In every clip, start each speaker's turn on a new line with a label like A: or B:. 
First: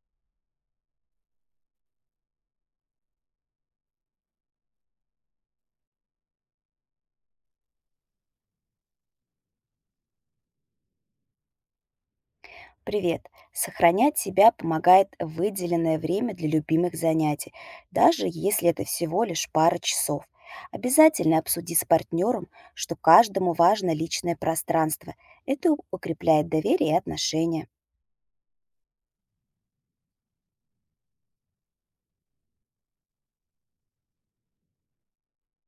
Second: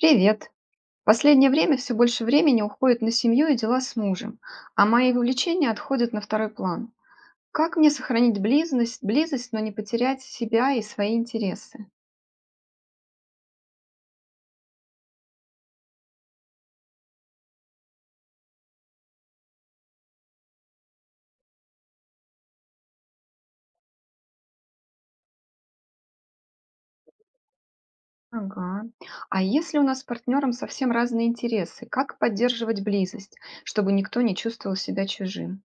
A: Привет. В последнее время все больше времени уходит на семью и дела с мужем, а мои увлечения отходят на второй план. Как мне сохранить близость, но не потерять себя и свои интересы?
B: Привет. Сохранять себя помогает выделенное время для любимых занятий, даже если это всего лишь пара часов. Обязательно обсуди с партнером, что каждому важно личное пространство. Это укрепляет доверие и отношения.
A: Ага. А если у нас с партнером совсем разные интересы, как поддерживать близость, чтобы никто не чувствовал себя чужим?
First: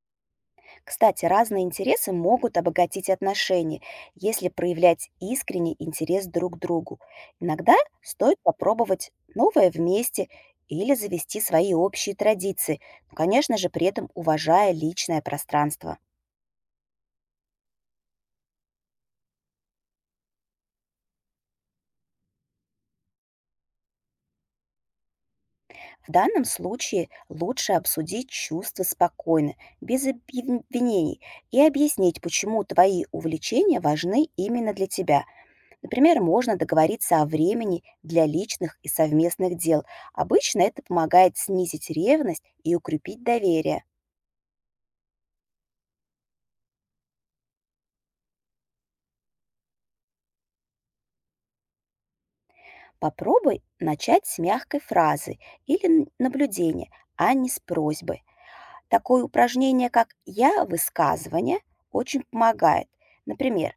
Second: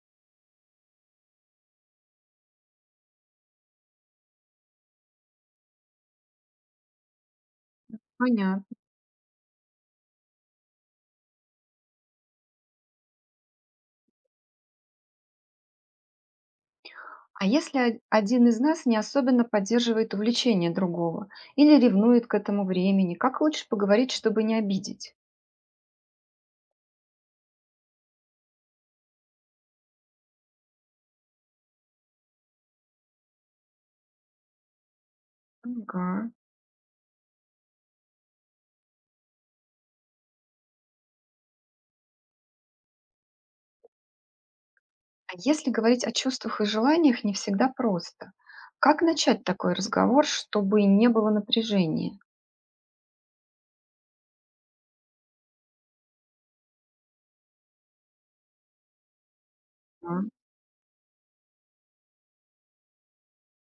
B: Кстати, разные интересы могут обогатить отношения, если проявлять искренний интерес друг к другу. Иногда стоит
A: Понятно.
B: попробовать новое вместе или завести свои общие традиции, но, конечно же, при этом уважая личное пространство.
A: А если один из нас не особенно поддерживает увлечение другого или ревнует к этому времени, как лучше поговорить, чтобы не обидеть?
B: В данном случае лучше обсудить чувства спокойно, без обвинений, и объяснить, почему твои увлечения важны именно для тебя.
A: Ага.
B: Например, можно договориться о времени для личных и совместных дел. Обычно это помогает снизить ревность и укрепить доверие.
A: А если говорить о чувствах и желаниях, не всегда просто. Как начать такой разговор, чтобы не было напряжения?
B: Попробуй начать с мягкой фразы или наблюдения, а не с просьбы. Такое упражнение, как
A: М.
B: «я» высказывание, очень помогает. Например,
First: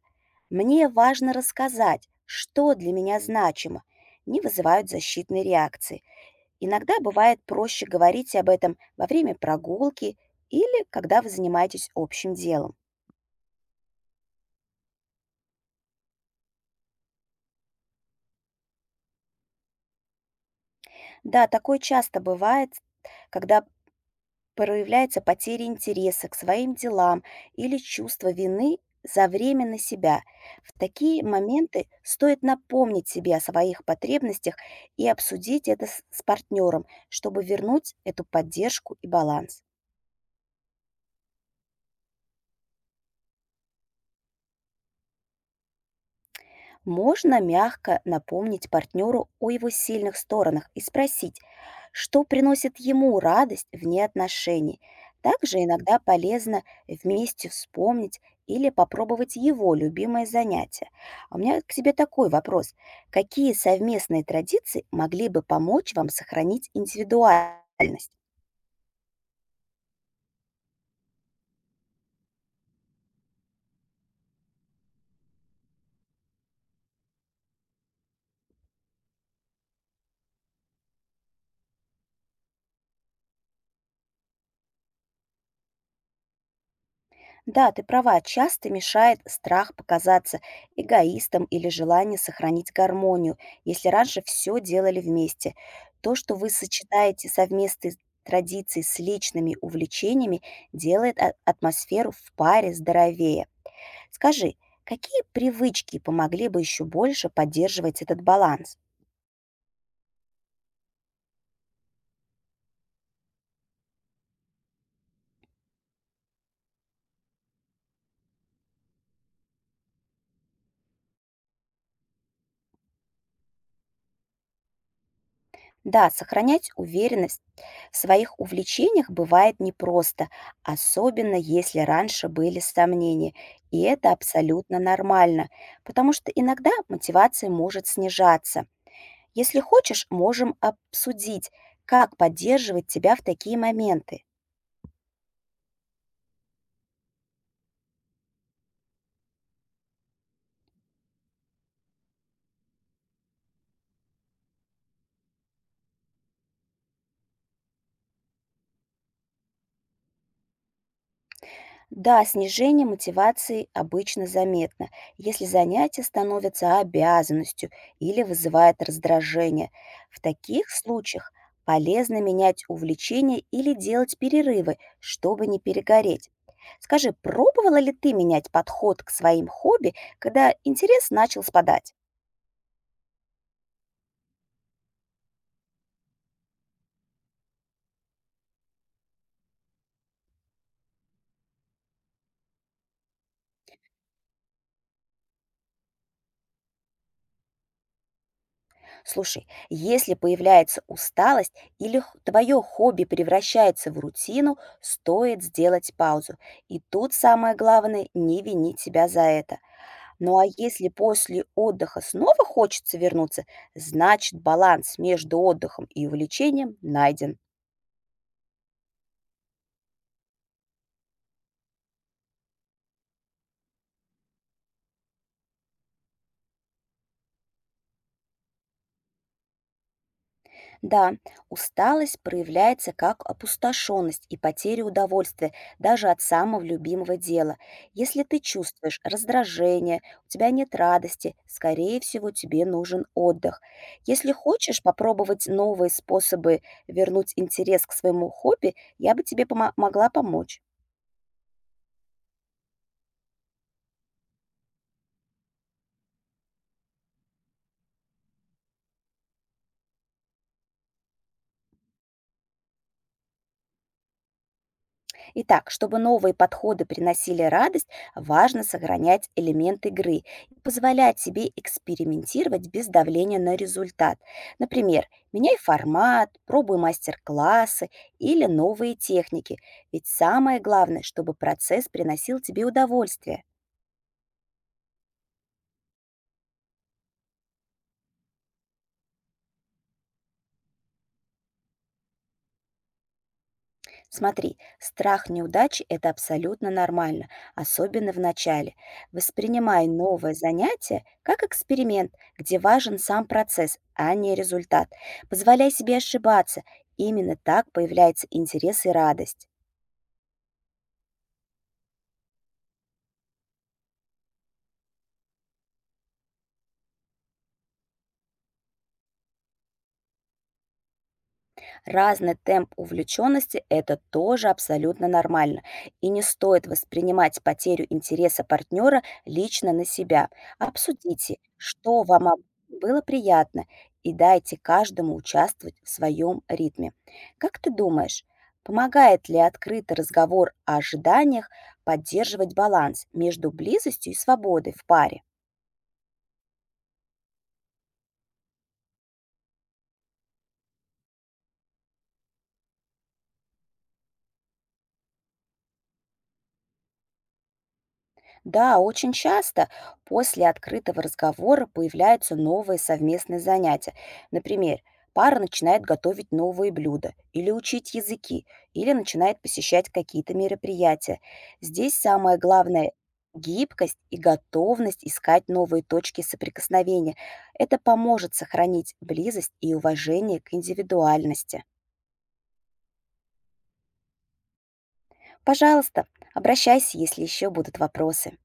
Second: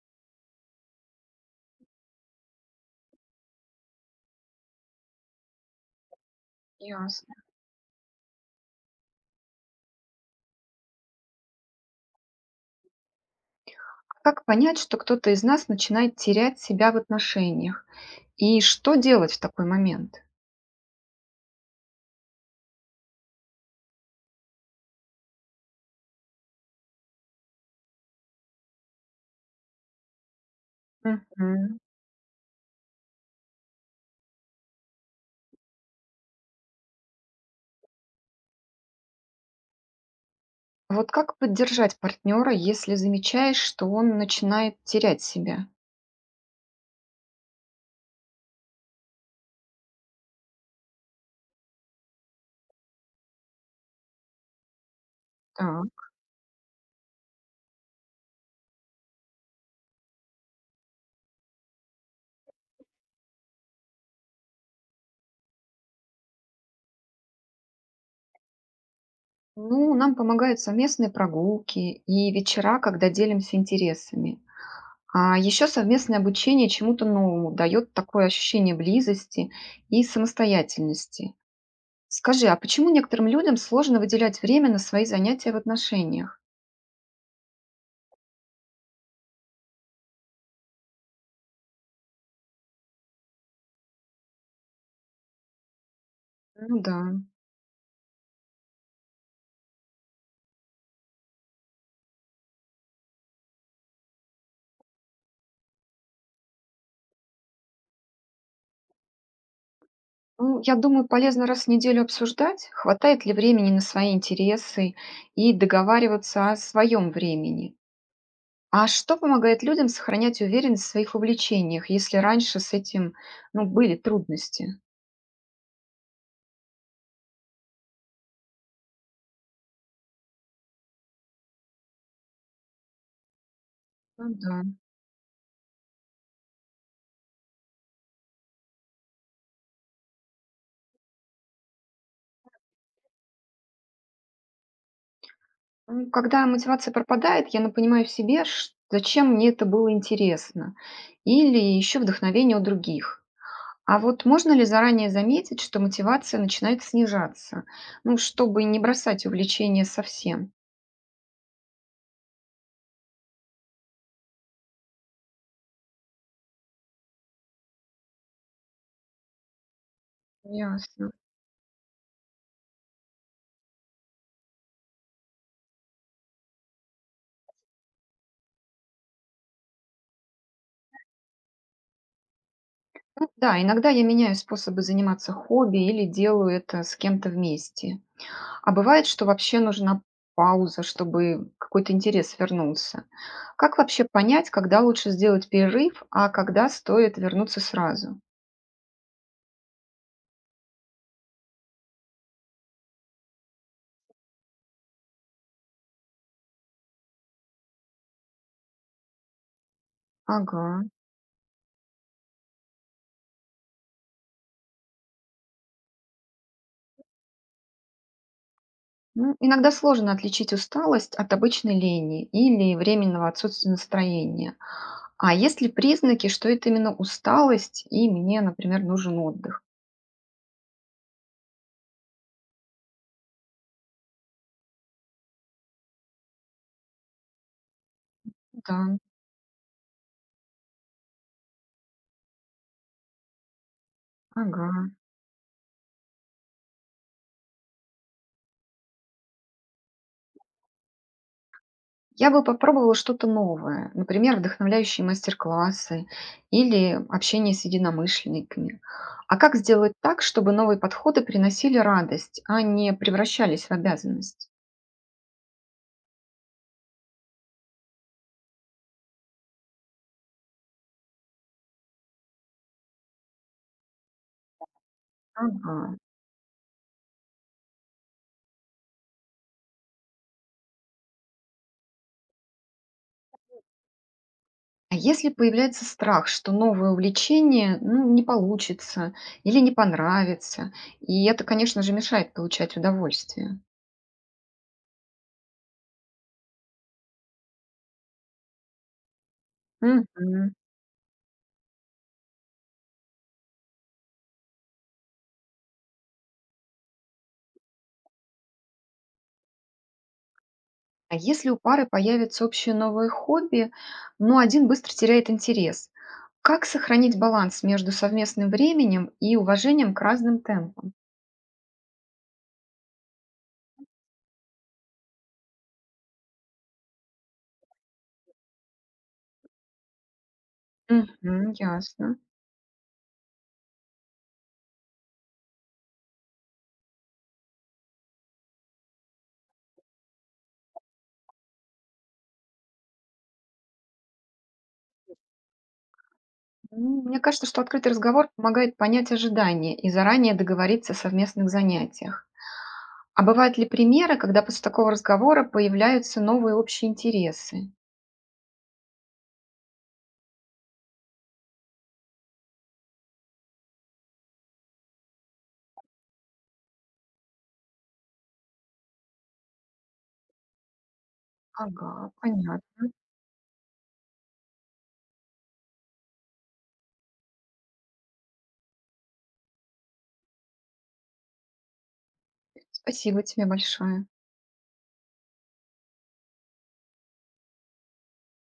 B: «мне важно рассказать, что для меня значимо», не вызывают защитной реакции. Иногда
A: Ясно.
B: бывает проще говорить об этом во время прогулки или когда вы занимаетесь общим делом.
A: А как понять, что кто-то из нас начинает терять себя в отношениях? И что делать в такой момент?
B: Да, такое часто бывает, когда проявляется потеря интереса к своим делам или чувство вины за время на себя. В такие
A: Мгм.
B: моменты стоит напомнить себе о своих потребностях и обсудить это с партнером, чтобы вернуть эту поддержку и баланс.
A: Вот как поддержать партнера, если замечаешь, что он начинает терять себя?
B: Можно мягко напомнить партнеру о его сильных сторонах и спросить, что приносит ему радость вне отношений. Также иногда
A: Так.
B: полезно вместе вспомнить или попробовать его любимое занятие. А у меня к тебе такой вопрос. Какие совместные традиции могли бы помочь вам сохранить индивидуальность?
A: Ну, нам помогают совместные прогулки и вечера, когда делимся интересами. А еще совместное обучение чему-то новому дает такое ощущение близости и самостоятельности. Скажи, а почему некоторым людям сложно выделять время на свои занятия в отношениях?
B: Да, ты права, часто мешает страх показаться эгоистом или желание сохранить гармонию, если раньше все делали вместе. То, что вы
A: Ну да.
B: сочетаете совместные традиции с личными увлечениями, делает атмосферу в паре здоровее. Скажи, какие привычки помогли бы еще больше поддерживать этот баланс?
A: Ну, я думаю, полезно раз в неделю обсуждать, хватает ли времени на свои интересы, и договариваться о своем времени. А что помогает людям сохранять уверенность в своих увлечениях, если раньше с этим, ну, были трудности?
B: Да, сохранять уверенность в своих увлечениях бывает непросто, особенно если раньше были сомнения. И это
A: Ну да.
B: абсолютно нормально, потому что иногда мотивация может снижаться. Если хочешь, можем обсудить, как поддерживать тебя в такие моменты.
A: Ну, когда мотивация пропадает, я напоминаю себе, зачем мне это было интересно, или еще вдохновение у других. А вот можно ли заранее заметить, что мотивация начинает снижаться, ну, чтобы не бросать увлечение совсем?
B: Да, снижение мотивации обычно заметно, если занятие становится обязанностью или вызывает раздражение. В таких
A: Ясно.
B: случаях полезно менять увлечение или делать перерывы, чтобы не перегореть. Скажи, пробовала ли ты менять подход к своим хобби, когда интерес начал спадать?
A: Ну да, иногда я меняю способы заниматься хобби или делаю это с кем-то вместе. А бывает, что вообще нужна пауза, чтобы какой-то интерес вернулся. Как вообще понять, когда лучше сделать перерыв, а когда стоит вернуться сразу?
B: Слушай, если появляется усталость или твое хобби превращается в рутину, стоит сделать паузу. И тут самое главное — не винить себя за это. Ну а
A: Ага.
B: если после отдыха снова хочется вернуться, значит баланс между отдыхом и увлечением найден.
A: Ну, иногда сложно отличить усталость от обычной лени или временного отсутствия настроения. А есть ли признаки, что это именно усталость, и мне, например, нужен отдых?
B: Да, усталость проявляется как опустошенность и потеря удовольствия даже от самого любимого дела. Если ты
A: Да,
B: чувствуешь раздражение, у тебя нет радости, скорее всего, тебе нужен отдых. Если
A: ага.
B: хочешь попробовать новые способы вернуть интерес к своему хобби, я бы тебе могла помочь.
A: Я бы попробовала что-то новое, например, вдохновляющие мастер-классы или общение с единомышленниками. А как сделать так, чтобы новые подходы приносили радость, а не превращались в обязанность?
B: Итак, чтобы новые подходы приносили радость, важно сохранять элемент игры и позволять себе экспериментировать без давления на результат. Например, меняй
A: Ага.
B: формат, пробуй мастер-классы или новые техники. Ведь самое главное, чтобы процесс приносил тебе удовольствие.
A: А если появляется страх, что новое увлечение, ну, не получится или не понравится, и это, конечно же, мешает получать удовольствие.
B: Смотри, страх неудачи — это абсолютно нормально, особенно в начале. Воспринимай новое
A: Мгм.
B: занятие как эксперимент, где важен сам процесс, а не результат. Позволяй себе ошибаться. Именно так появляется интерес и радость.
A: А если у пары появится общее новое хобби, но один быстро теряет интерес, как сохранить баланс между совместным временем и уважением к разным темпам?
B: Разный темп увлеченности — это тоже абсолютно нормально. И не стоит воспринимать потерю интереса партнера лично на себя. Обсудите,
A: Мгм,
B: что
A: ясно.
B: вам было приятно, и дайте каждому участвовать в своем ритме. Как ты думаешь, помогает ли открытый разговор о ожиданиях поддерживать баланс между близостью и свободой в паре?
A: Ну, мне кажется, что открытый разговор помогает понять ожидания и заранее договориться о совместных занятиях. А бывают ли примеры, когда после такого разговора появляются новые общие интересы?
B: Да, очень часто после открытого разговора появляются новые совместные занятия. Например, пара начинает готовить новые блюда или учить языки, или начинает посещать какие-то мероприятия. Здесь
A: Ага,
B: самое главное —
A: понятно.
B: гибкость и готовность искать новые точки соприкосновения. Это поможет сохранить близость и уважение к индивидуальности.
A: Спасибо тебе большое.
B: Пожалуйста, обращайся, если еще будут вопросы.